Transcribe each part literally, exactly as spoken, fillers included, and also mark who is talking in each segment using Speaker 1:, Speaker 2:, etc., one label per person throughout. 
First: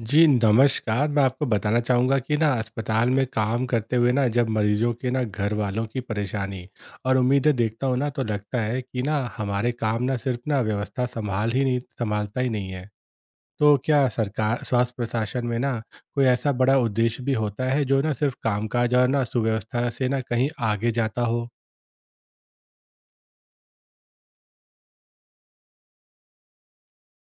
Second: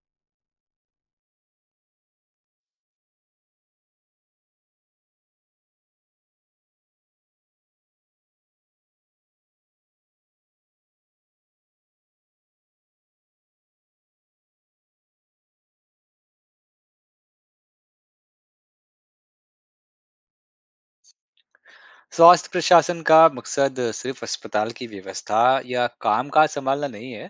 Speaker 1: जी, नमस्कार। मैं आपको बताना चाहूँगा कि ना अस्पताल में काम करते हुए ना जब मरीज़ों के ना घरवालों की परेशानी और उम्मीदें देखता हूँ ना तो लगता है कि ना हमारे काम ना सिर्फ़ ना व्यवस्था सँभाल ही नहीं सँभालता ही नहीं है। तो क्या सरकार स्वास्थ्य प्रशासन में ना कोई ऐसा बड़ा उद्देश्य भी होता है जो ना सिर्फ़ कामकाज और ना सुव्यवस्था से ना कहीं आगे जाता हो?
Speaker 2: स्वास्थ्य प्रशासन का मकसद सिर्फ अस्पताल की व्यवस्था या कामकाज संभालना नहीं है,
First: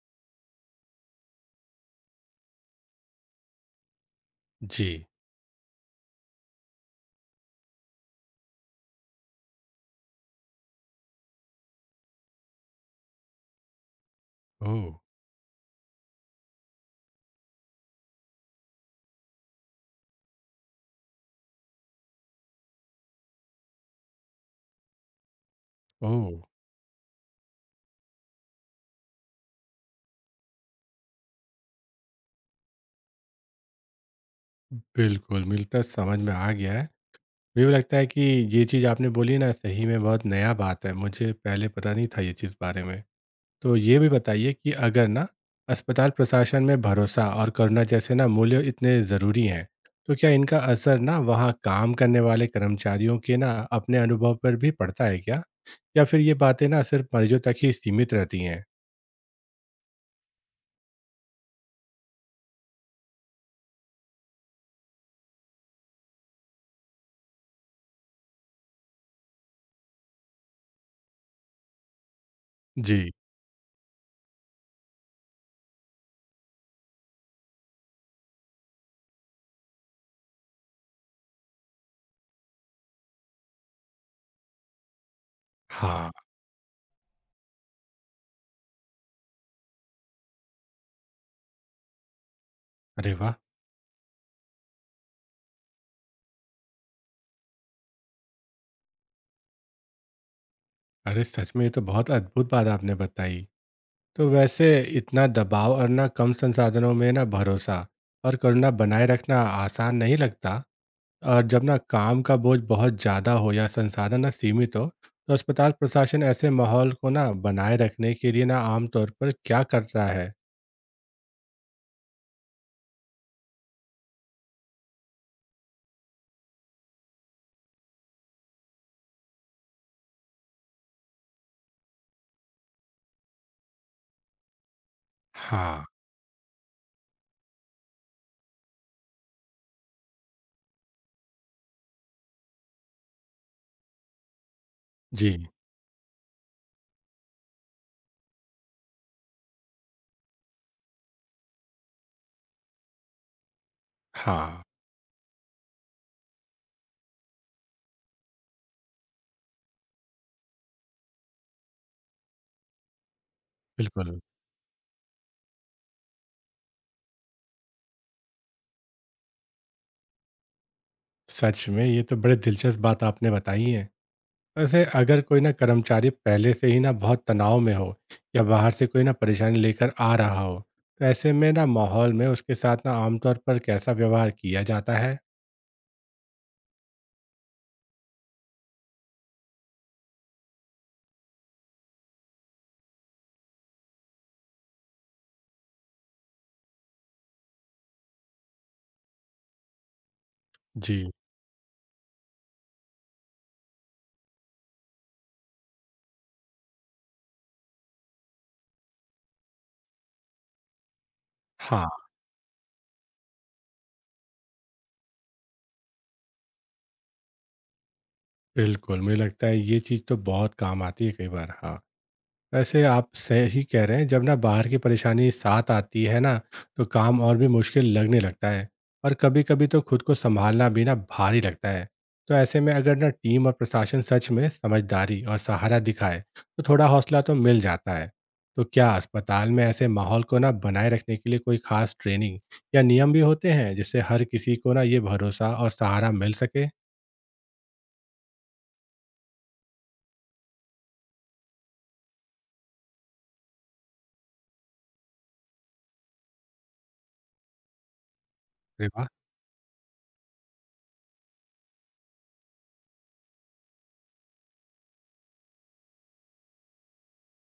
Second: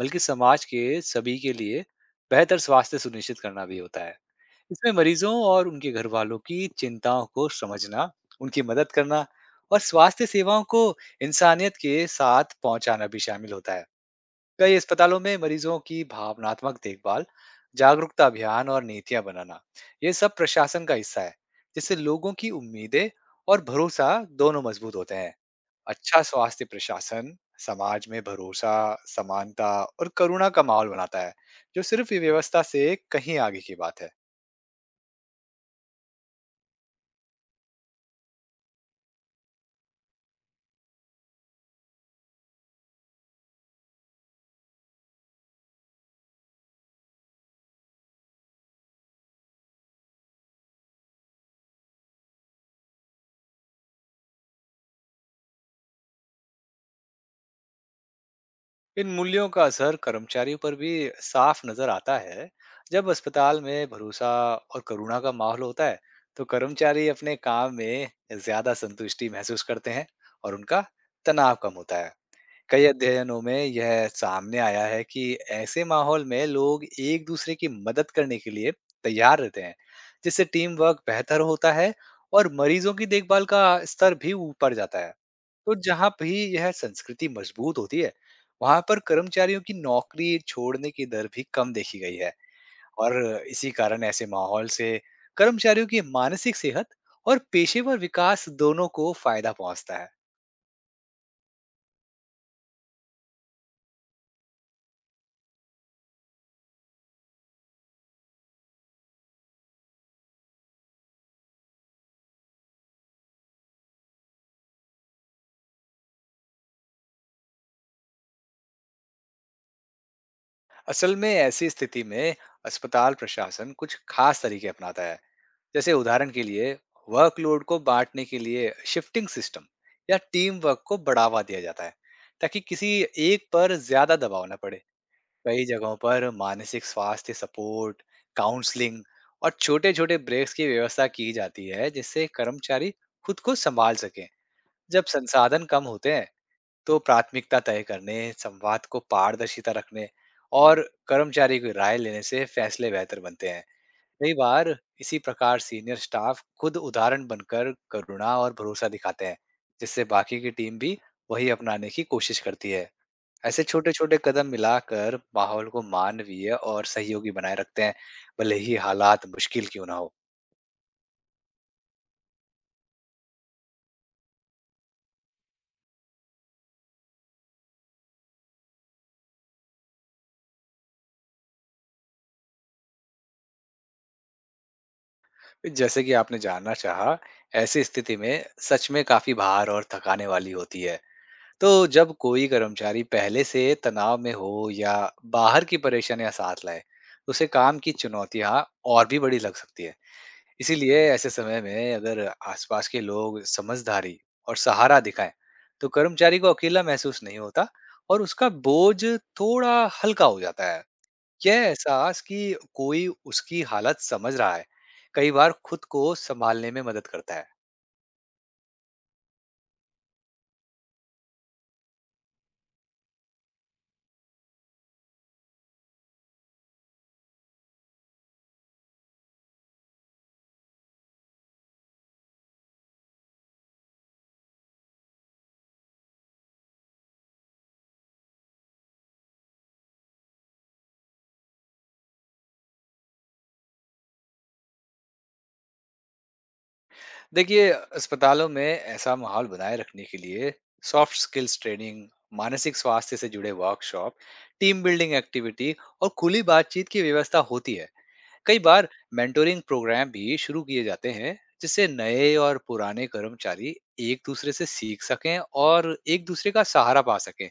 Speaker 2: बल्कि समाज के सभी के लिए बेहतर स्वास्थ्य सुनिश्चित करना भी होता है।
Speaker 1: जी।
Speaker 2: इसमें मरीजों और उनके घर वालों की चिंताओं को समझना, उनकी मदद करना और स्वास्थ्य सेवाओं को इंसानियत के साथ पहुंचाना भी शामिल होता है। कई
Speaker 1: ओह!
Speaker 2: अस्पतालों में मरीजों की भावनात्मक देखभाल, जागरूकता अभियान और नीतियां बनाना, ये सब प्रशासन का हिस्सा है, जिससे लोगों की उम्मीदें और भरोसा दोनों मजबूत होते हैं। अच्छा
Speaker 1: ओह!
Speaker 2: स्वास्थ्य प्रशासन समाज में भरोसा, समानता और करुणा का माहौल बनाता है, जो सिर्फ ये व्यवस्था से कहीं आगे की बात है।
Speaker 1: बिल्कुल, मिलता समझ में आ गया है। मुझे भी लगता है कि ये चीज़ आपने बोली ना सही में बहुत नया बात है, मुझे पहले पता नहीं था ये चीज़ बारे में। तो ये भी बताइए कि अगर ना अस्पताल प्रशासन में भरोसा और करुणा जैसे ना मूल्य इतने ज़रूरी हैं, तो क्या इनका असर ना वहाँ काम करने वाले कर्मचारियों के ना अपने अनुभव पर भी पड़ता है क्या, या फिर ये बातें ना सिर्फ मरीजों तक ही सीमित रहती हैं?
Speaker 2: इन मूल्यों का असर कर्मचारियों पर भी साफ नजर आता है। जब अस्पताल में भरोसा और करुणा का माहौल होता है, तो कर्मचारी अपने काम में ज्यादा संतुष्टि महसूस करते हैं और उनका तनाव कम होता है। कई
Speaker 1: जी।
Speaker 2: अध्ययनों में यह सामने आया है कि ऐसे माहौल में लोग एक दूसरे की मदद करने के लिए तैयार रहते हैं, जिससे टीम वर्क बेहतर होता है और मरीजों की देखभाल का स्तर भी ऊपर जाता है। तो जहाँ
Speaker 1: हाँ।
Speaker 2: भी यह संस्कृति मजबूत होती है, वहां पर कर्मचारियों की नौकरी छोड़ने की दर भी कम देखी गई है।
Speaker 1: अरे
Speaker 2: और
Speaker 1: वाह।
Speaker 2: इसी कारण ऐसे माहौल से कर्मचारियों की मानसिक सेहत और पेशेवर विकास दोनों को फायदा पहुंचता है।
Speaker 1: अरे सच में ये तो बहुत अद्भुत बात आपने बताई। तो वैसे इतना दबाव और ना कम संसाधनों में ना भरोसा और करुणा बनाए रखना आसान नहीं लगता। और जब ना काम का बोझ बहुत ज़्यादा हो या संसाधन ना सीमित हो, तो अस्पताल प्रशासन ऐसे माहौल को ना बनाए रखने के लिए ना आमतौर पर क्या करता है?
Speaker 2: असल में ऐसी स्थिति में अस्पताल प्रशासन कुछ खास तरीके अपनाता है, जैसे उदाहरण के लिए वर्कलोड को बांटने के लिए शिफ्टिंग सिस्टम या टीम वर्क को बढ़ावा दिया जाता है, ताकि किसी एक पर ज्यादा दबाव ना पड़े। कई
Speaker 1: हाँ।
Speaker 2: जगहों पर मानसिक स्वास्थ्य सपोर्ट, काउंसलिंग और छोटे छोटे ब्रेक्स की व्यवस्था की जाती है, जिससे कर्मचारी खुद को संभाल सकें। जब
Speaker 1: जी।
Speaker 2: संसाधन कम होते हैं, तो प्राथमिकता तय करने, संवाद को पारदर्शिता रखने और कर्मचारी की राय लेने से फैसले बेहतर बनते हैं। कई
Speaker 1: हाँ।
Speaker 2: बार इसी प्रकार सीनियर स्टाफ खुद उदाहरण बनकर करुणा और भरोसा दिखाते हैं, जिससे बाकी की टीम भी वही अपनाने की कोशिश करती है। ऐसे छोटे-छोटे
Speaker 1: बिल्कुल।
Speaker 2: कदम मिलाकर माहौल को मानवीय और सहयोगी बनाए रखते हैं, भले ही हालात मुश्किल क्यों ना हो।
Speaker 1: सच में ये तो बड़े दिलचस्प बात आपने बताई है। वैसे अगर कोई ना कर्मचारी पहले से ही ना बहुत तनाव में हो, या बाहर से कोई ना परेशानी लेकर आ रहा हो, तो ऐसे में ना माहौल में उसके साथ ना आमतौर पर कैसा व्यवहार किया जाता है?
Speaker 2: जैसे कि आपने जानना चाहा, ऐसी स्थिति में सच में काफी भार और थकाने वाली होती है। तो जब कोई कर्मचारी पहले से तनाव में हो या बाहर की परेशानियां साथ लाए, तो उसे काम की चुनौतियां और भी बड़ी लग सकती है। इसीलिए
Speaker 1: जी।
Speaker 2: ऐसे समय में अगर आसपास के लोग समझदारी और सहारा दिखाएं, तो कर्मचारी को अकेला महसूस नहीं होता और उसका बोझ थोड़ा हल्का हो जाता है। यह
Speaker 1: हाँ।
Speaker 2: एहसास कि कोई उसकी हालत समझ रहा है, कई बार खुद को संभालने में मदद करता है।
Speaker 1: बिल्कुल, मुझे लगता है ये चीज़ तो बहुत काम आती है कई बार। हाँ, वैसे आप सही कह रहे हैं, जब ना बाहर की परेशानी साथ आती है ना, तो काम और भी मुश्किल लगने लगता है, और कभी कभी तो खुद को संभालना भी ना भारी लगता है। तो ऐसे में अगर ना टीम और प्रशासन सच में समझदारी और सहारा दिखाए, तो थोड़ा हौसला तो मिल जाता है। तो क्या अस्पताल में ऐसे माहौल को ना बनाए रखने के लिए कोई खास ट्रेनिंग या नियम भी होते हैं, जिससे हर किसी को ना ये भरोसा और सहारा मिल सके?
Speaker 2: देखिए, अस्पतालों में ऐसा माहौल बनाए रखने के लिए सॉफ्ट स्किल्स ट्रेनिंग, मानसिक स्वास्थ्य से जुड़े वर्कशॉप, टीम बिल्डिंग एक्टिविटी और खुली बातचीत की व्यवस्था होती है। कई बार
Speaker 1: अरे वाह।
Speaker 2: मेंटोरिंग प्रोग्राम भी शुरू किए जाते हैं, जिससे नए और पुराने कर्मचारी एक दूसरे से सीख सकें और एक दूसरे का सहारा पा सकें।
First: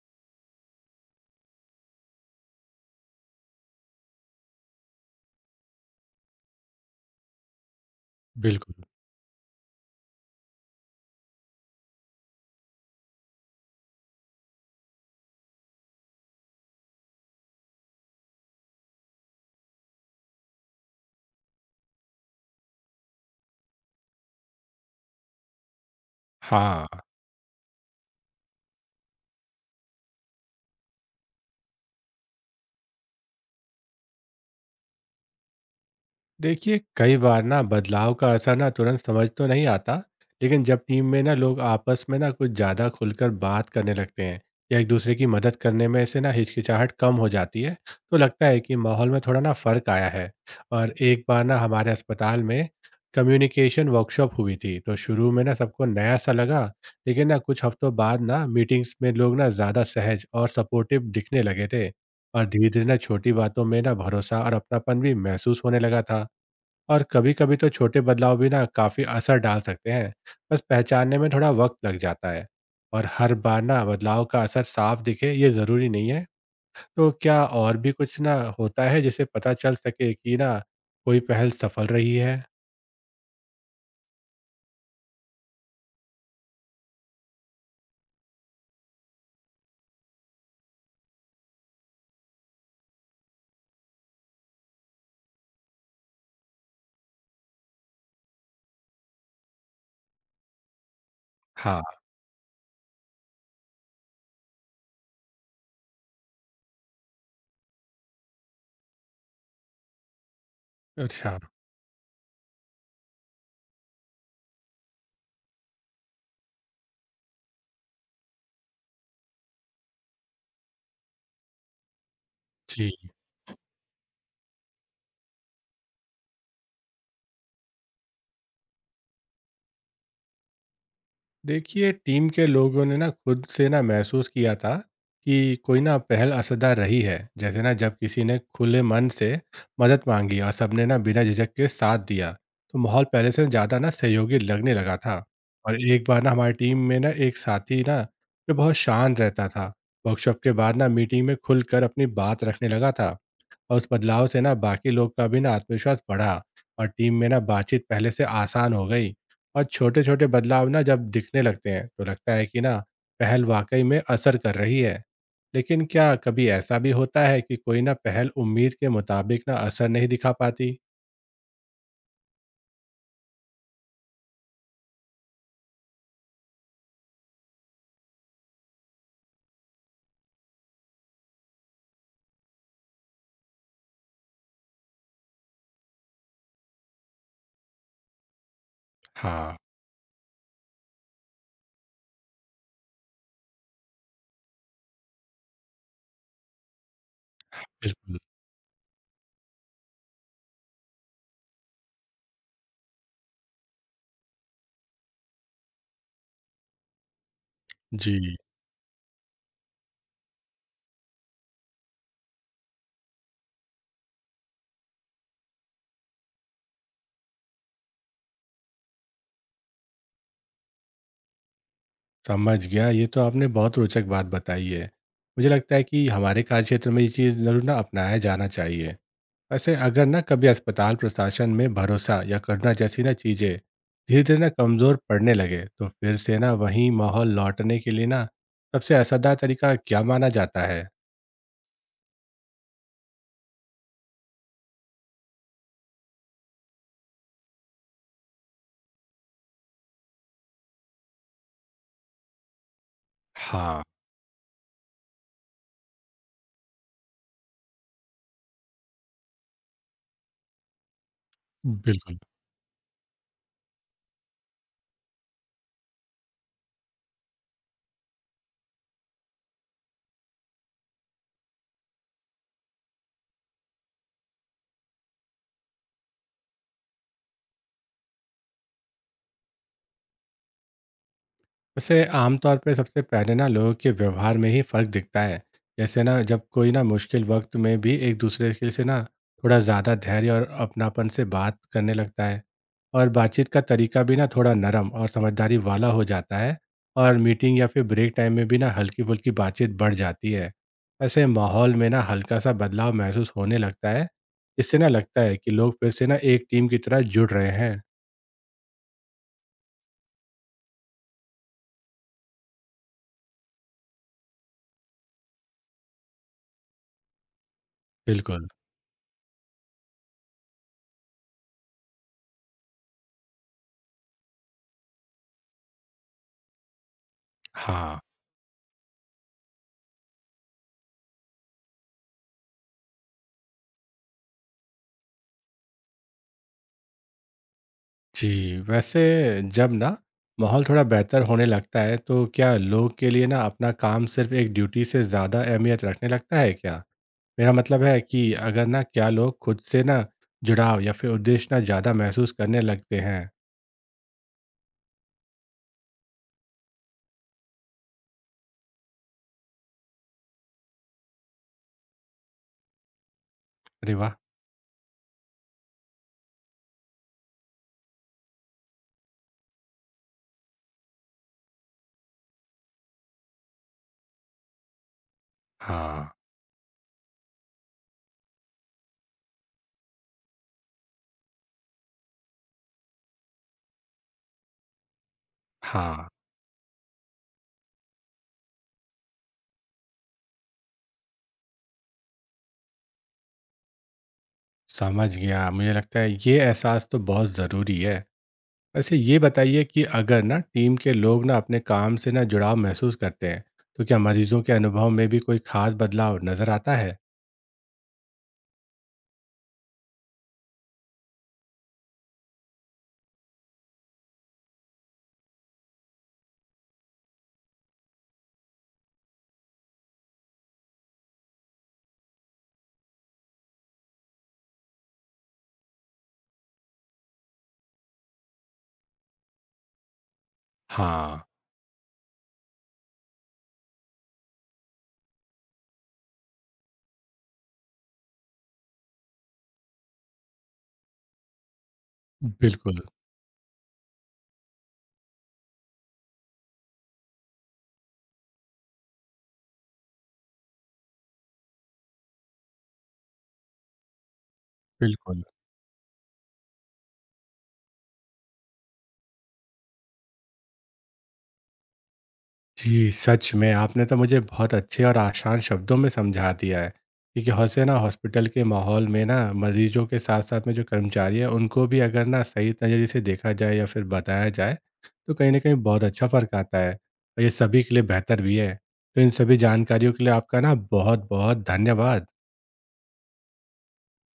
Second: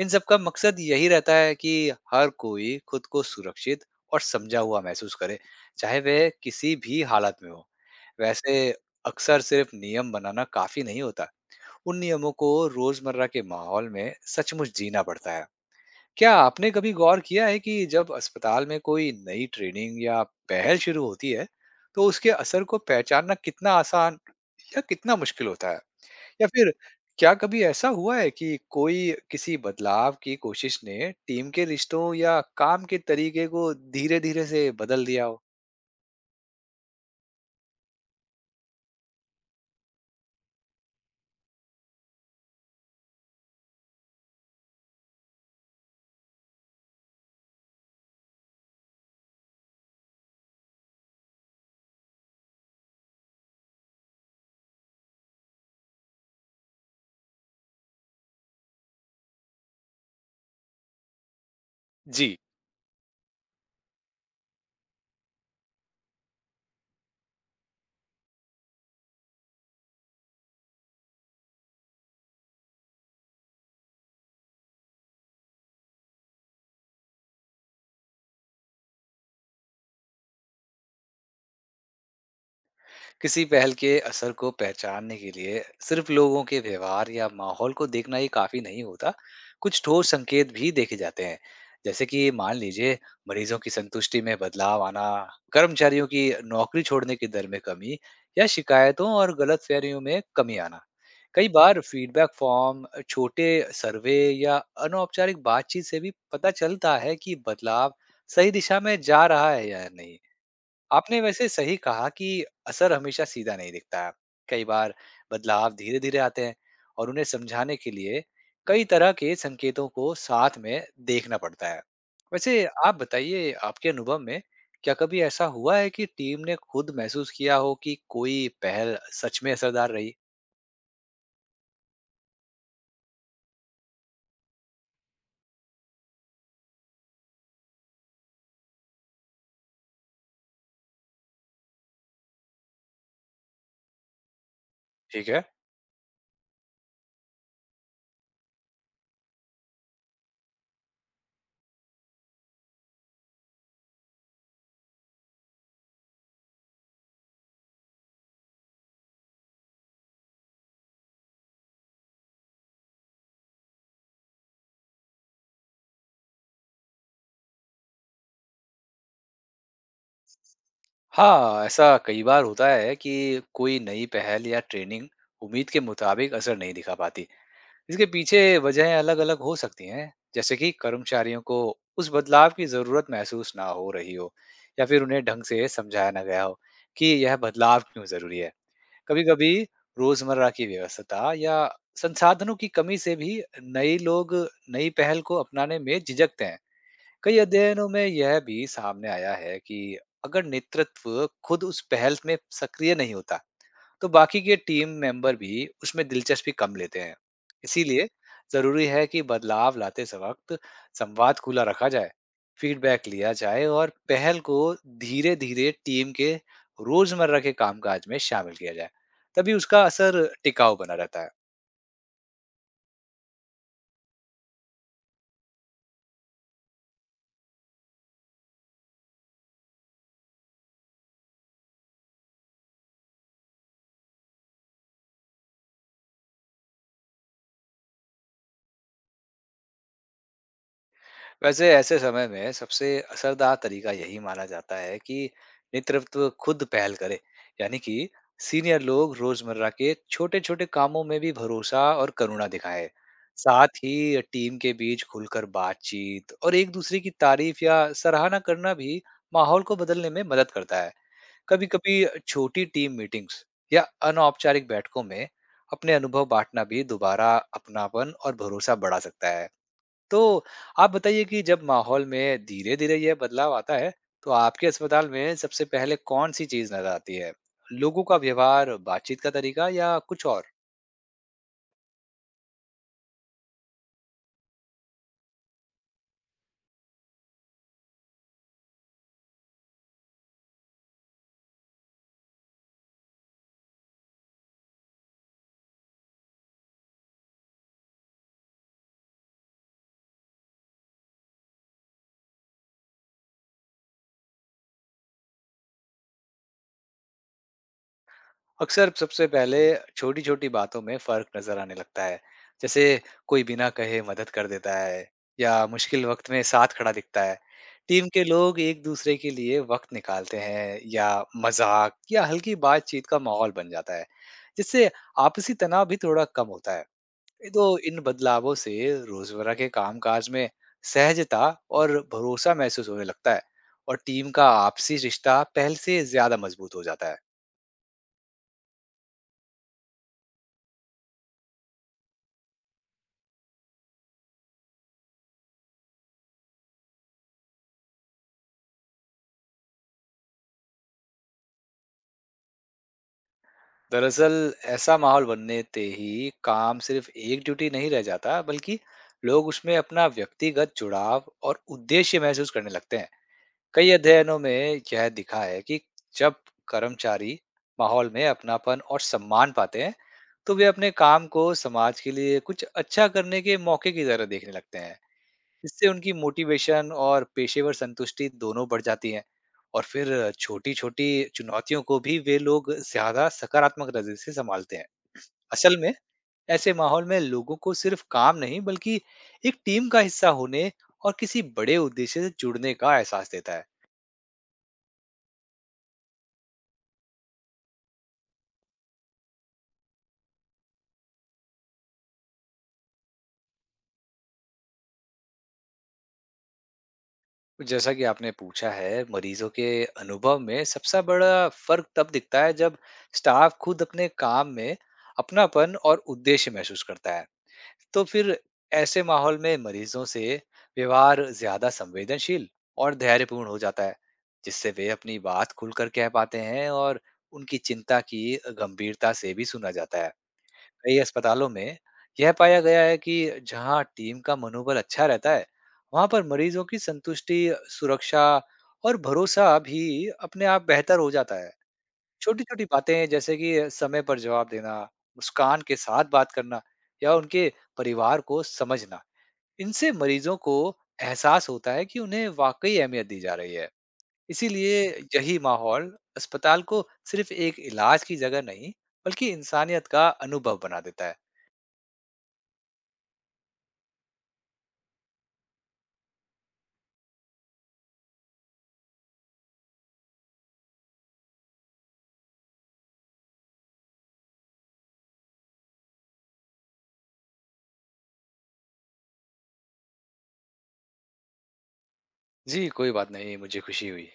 Speaker 2: इन सब का मकसद यही रहता है कि हर कोई खुद को सुरक्षित और समझा हुआ महसूस करे, चाहे वह किसी भी हालत में हो। वैसे,
Speaker 1: बिल्कुल।
Speaker 2: अक्सर सिर्फ नियम बनाना काफी नहीं होता, उन नियमों को रोजमर्रा के माहौल में सचमुच जीना पड़ता है। क्या आपने कभी गौर किया है कि जब अस्पताल में कोई नई ट्रेनिंग या पहल शुरू होती है, तो उसके असर को पहचानना कितना आसान या कितना मुश्किल होता है? या फिर
Speaker 1: हाँ,
Speaker 2: क्या कभी ऐसा हुआ है कि कोई किसी बदलाव की कोशिश ने टीम के रिश्तों या काम के तरीके को धीरे-धीरे से बदल दिया हो?
Speaker 1: देखिए कई बार ना बदलाव का असर ना तुरंत समझ तो नहीं आता, लेकिन जब टीम में ना लोग आपस में ना कुछ ज़्यादा खुलकर बात करने लगते हैं, या एक दूसरे की मदद करने में से ना हिचकिचाहट कम हो जाती है, तो लगता है कि माहौल में थोड़ा ना फर्क आया है। और एक बार ना हमारे अस्पताल में कम्युनिकेशन वर्कशॉप हुई थी, तो शुरू में ना सबको नया सा लगा, लेकिन ना कुछ हफ्तों बाद ना मीटिंग्स में लोग ना ज़्यादा सहज और सपोर्टिव दिखने लगे थे।
Speaker 2: जी,
Speaker 1: और धीरे धीरे ना छोटी बातों में ना भरोसा और अपनापन भी महसूस होने लगा था। और कभी-कभी तो छोटे बदलाव भी ना काफ़ी असर डाल सकते हैं, बस पहचानने में थोड़ा वक़्त लग जाता है। और हर बार ना बदलाव का असर साफ दिखे ये ज़रूरी नहीं है। तो क्या और भी कुछ ना होता है जिससे पता चल सके कि ना कोई पहल सफल रही है?
Speaker 2: किसी पहल के असर को पहचानने के लिए सिर्फ लोगों के व्यवहार या माहौल को देखना ही काफी नहीं होता, कुछ ठोस संकेत भी देखे जाते हैं। जैसे कि मान लीजिए, मरीजों की संतुष्टि में बदलाव आना, कर्मचारियों की नौकरी छोड़ने की दर में कमी या शिकायतों और गलतफहमियों में कमी आना। कई बार
Speaker 1: हाँ।
Speaker 2: फीडबैक फॉर्म, छोटे सर्वे या अनौपचारिक बातचीत से भी पता चलता है कि बदलाव सही दिशा में जा रहा है या नहीं। आपने
Speaker 1: अच्छा।
Speaker 2: वैसे सही कहा कि असर हमेशा सीधा नहीं दिखता है। कई बार बदलाव धीरे धीरे आते हैं और उन्हें समझाने के लिए कई तरह के संकेतों को साथ में देखना पड़ता है। वैसे,
Speaker 1: जी।
Speaker 2: आप बताइए, आपके अनुभव में क्या कभी ऐसा हुआ है कि टीम ने खुद महसूस किया हो कि कोई पहल सच में असरदार रही?
Speaker 1: देखिए टीम के लोगों ने ना खुद से ना महसूस किया था कि कोई ना पहल असरदार रही है। जैसे ना जब किसी ने खुले मन से मदद मांगी और सबने ना बिना झिझक के साथ दिया, तो माहौल पहले से ज़्यादा ना सहयोगी लगने लगा था।
Speaker 2: ठीक है।
Speaker 1: और एक बार ना हमारी टीम में ना एक साथी ना, जो बहुत शांत रहता था, वर्कशॉप के बाद ना मीटिंग में खुलकर अपनी बात रखने लगा था। और उस बदलाव से ना बाकी लोग का भी ना आत्मविश्वास बढ़ा, और टीम में ना बातचीत पहले से आसान हो गई। और छोटे-छोटे बदलाव ना जब दिखने लगते हैं, तो लगता है कि ना पहल वाक़ई में असर कर रही है। लेकिन क्या कभी ऐसा भी होता है कि कोई ना पहल उम्मीद के मुताबिक ना असर नहीं दिखा पाती?
Speaker 2: हाँ, ऐसा कई बार होता है कि कोई नई पहल या ट्रेनिंग उम्मीद के मुताबिक असर नहीं दिखा पाती। इसके पीछे वजहें अलग-अलग हो सकती हैं, जैसे कि कर्मचारियों को उस बदलाव की ज़रूरत महसूस ना हो रही हो या फिर उन्हें ढंग से समझाया ना गया हो कि यह बदलाव क्यों ज़रूरी है। कभी-कभी
Speaker 1: हाँ।
Speaker 2: रोज़मर्रा की व्यस्तता या संसाधनों की कमी से भी नए लोग नई पहल को अपनाने में झिझकते हैं। कई अध्ययनों में
Speaker 1: बिल्कुल।
Speaker 2: यह भी सामने आया है कि अगर नेतृत्व खुद उस पहल में सक्रिय नहीं होता, तो बाकी के टीम मेंबर भी उसमें दिलचस्पी कम लेते हैं। इसीलिए
Speaker 1: जी।
Speaker 2: जरूरी है कि बदलाव लाते वक्त संवाद खुला रखा जाए, फीडबैक लिया जाए और पहल को धीरे धीरे टीम के रोजमर्रा के कामकाज में शामिल किया जाए। तभी उसका असर टिकाऊ बना रहता है।
Speaker 1: समझ गया, ये तो आपने बहुत रोचक बात बताई है। मुझे लगता है कि हमारे कार्यक्षेत्र में ये चीज़ ज़रूर ना अपनाया जाना चाहिए। वैसे अगर ना कभी अस्पताल प्रशासन में भरोसा या करुणा जैसी ना चीजें धीरे धीरे ना कमजोर पड़ने लगे, तो फिर से ना वही माहौल लौटने के लिए ना सबसे असरदार तरीका क्या माना जाता है?
Speaker 2: वैसे, ऐसे समय में सबसे असरदार तरीका यही माना जाता है कि नेतृत्व खुद पहल करे, यानी कि सीनियर लोग रोजमर्रा के छोटे छोटे कामों में भी भरोसा और करुणा दिखाएं। साथ
Speaker 1: हाँ।
Speaker 2: ही टीम के बीच खुलकर बातचीत और एक दूसरे की तारीफ या सराहना करना भी माहौल को बदलने में मदद करता है। कभी कभी
Speaker 1: बिल्कुल।
Speaker 2: छोटी टीम मीटिंग्स या अनौपचारिक बैठकों में अपने अनुभव बांटना भी दोबारा अपनापन और भरोसा बढ़ा सकता है। तो आप बताइए कि जब माहौल में धीरे-धीरे यह बदलाव आता है, तो आपके अस्पताल में सबसे पहले कौन-सी चीज़ नज़र आती है? लोगों का व्यवहार, बातचीत का तरीका या कुछ और?
Speaker 1: वैसे आमतौर पे सबसे पहले ना लोगों के व्यवहार में ही फर्क दिखता है। जैसे ना जब कोई ना मुश्किल वक्त में भी एक दूसरे के से ना थोड़ा ज़्यादा धैर्य और अपनापन से बात करने लगता है, और बातचीत का तरीका भी ना थोड़ा नरम और समझदारी वाला हो जाता है, और मीटिंग या फिर ब्रेक टाइम में भी ना हल्की फुल्की बातचीत बढ़ जाती है। ऐसे माहौल में ना हल्का सा बदलाव महसूस होने लगता है। इससे ना लगता है कि लोग फिर से ना एक टीम की तरह जुड़ रहे हैं।
Speaker 2: अक्सर सबसे पहले छोटी-छोटी बातों में फ़र्क नज़र आने लगता है, जैसे कोई बिना कहे मदद कर देता है या मुश्किल वक़्त में साथ खड़ा दिखता है। टीम के
Speaker 1: बिल्कुल।
Speaker 2: लोग एक-दूसरे के लिए वक़्त निकालते हैं या मज़ाक या हल्की बातचीत का माहौल बन जाता है, जिससे आपसी तनाव भी थोड़ा कम होता है। ये तो,
Speaker 1: हाँ।
Speaker 2: इन बदलावों से रोजमर्रा के कामकाज में सहजता और भरोसा महसूस होने लगता है और टीम का आपसी रिश्ता पहले से ज्यादा मजबूत हो जाता है।
Speaker 1: जी, वैसे जब ना माहौल थोड़ा बेहतर होने लगता है, तो क्या लोग के लिए ना अपना काम सिर्फ एक ड्यूटी से ज़्यादा अहमियत रखने लगता है क्या? मेरा मतलब है कि अगर ना क्या लोग खुद से ना जुड़ाव या फिर उद्देश्य ना ज़्यादा महसूस करने लगते हैं।
Speaker 2: दरअसल, ऐसा माहौल बनने ते ही काम सिर्फ एक ड्यूटी नहीं रह जाता, बल्कि लोग उसमें अपना व्यक्तिगत जुड़ाव और उद्देश्य महसूस करने लगते हैं। कई
Speaker 1: अरे वाह!
Speaker 2: अध्ययनों में यह दिखा है कि जब कर्मचारी माहौल में अपनापन और सम्मान पाते हैं, तो वे अपने काम को समाज के लिए कुछ अच्छा करने के मौके की तरह देखने लगते हैं। इससे
Speaker 1: हाँ।
Speaker 2: उनकी मोटिवेशन और पेशेवर संतुष्टि दोनों बढ़ जाती है और फिर छोटी छोटी चुनौतियों को भी वे लोग ज्यादा सकारात्मक नजर से संभालते हैं। असल में
Speaker 1: हाँ,
Speaker 2: ऐसे माहौल में लोगों को सिर्फ काम नहीं, बल्कि एक टीम का हिस्सा होने और किसी बड़े उद्देश्य से जुड़ने का एहसास देता है।
Speaker 1: समझ गया। मुझे लगता है ये एहसास तो बहुत ज़रूरी है। वैसे ये बताइए कि अगर ना टीम के लोग ना अपने काम से ना जुड़ाव महसूस करते हैं, तो क्या मरीजों के अनुभव में भी कोई खास बदलाव नज़र आता है?
Speaker 2: जैसा कि आपने पूछा है, मरीजों के अनुभव में सबसे बड़ा फर्क तब दिखता है जब स्टाफ खुद अपने काम में अपनापन और उद्देश्य महसूस करता है। तो फिर ऐसे माहौल में मरीजों से व्यवहार ज्यादा संवेदनशील और धैर्यपूर्ण हो जाता है, जिससे वे अपनी बात खुलकर कह पाते हैं और उनकी चिंता की गंभीरता से भी सुना जाता है। कई
Speaker 1: हाँ।
Speaker 2: अस्पतालों में यह पाया गया है कि जहां टीम का मनोबल अच्छा रहता है, वहां पर मरीजों की संतुष्टि, सुरक्षा और भरोसा भी अपने आप बेहतर हो जाता है। छोटी-छोटी
Speaker 1: बिल्कुल,
Speaker 2: बातें जैसे कि समय पर जवाब देना, मुस्कान के साथ बात करना या उनके परिवार को समझना, इनसे मरीजों को एहसास होता है कि उन्हें वाकई अहमियत दी जा रही है। इसीलिए
Speaker 1: बिल्कुल।
Speaker 2: यही माहौल अस्पताल को सिर्फ एक इलाज की जगह नहीं, बल्कि इंसानियत का अनुभव बना देता है।
Speaker 1: जी, सच में आपने तो मुझे बहुत अच्छे और आसान शब्दों में समझा दिया है, क्योंकि वैसे ना हॉस्पिटल के माहौल में ना मरीजों के साथ-साथ में जो कर्मचारी हैं, उनको भी अगर ना सही नज़रिए से देखा जाए या फिर बताया जाए, तो कहीं न कहीं बहुत अच्छा फ़र्क आता है और ये सभी के लिए बेहतर भी है। तो इन सभी जानकारियों के लिए आपका ना बहुत-बहुत धन्यवाद।
Speaker 2: जी, कोई बात नहीं, मुझे खुशी हुई।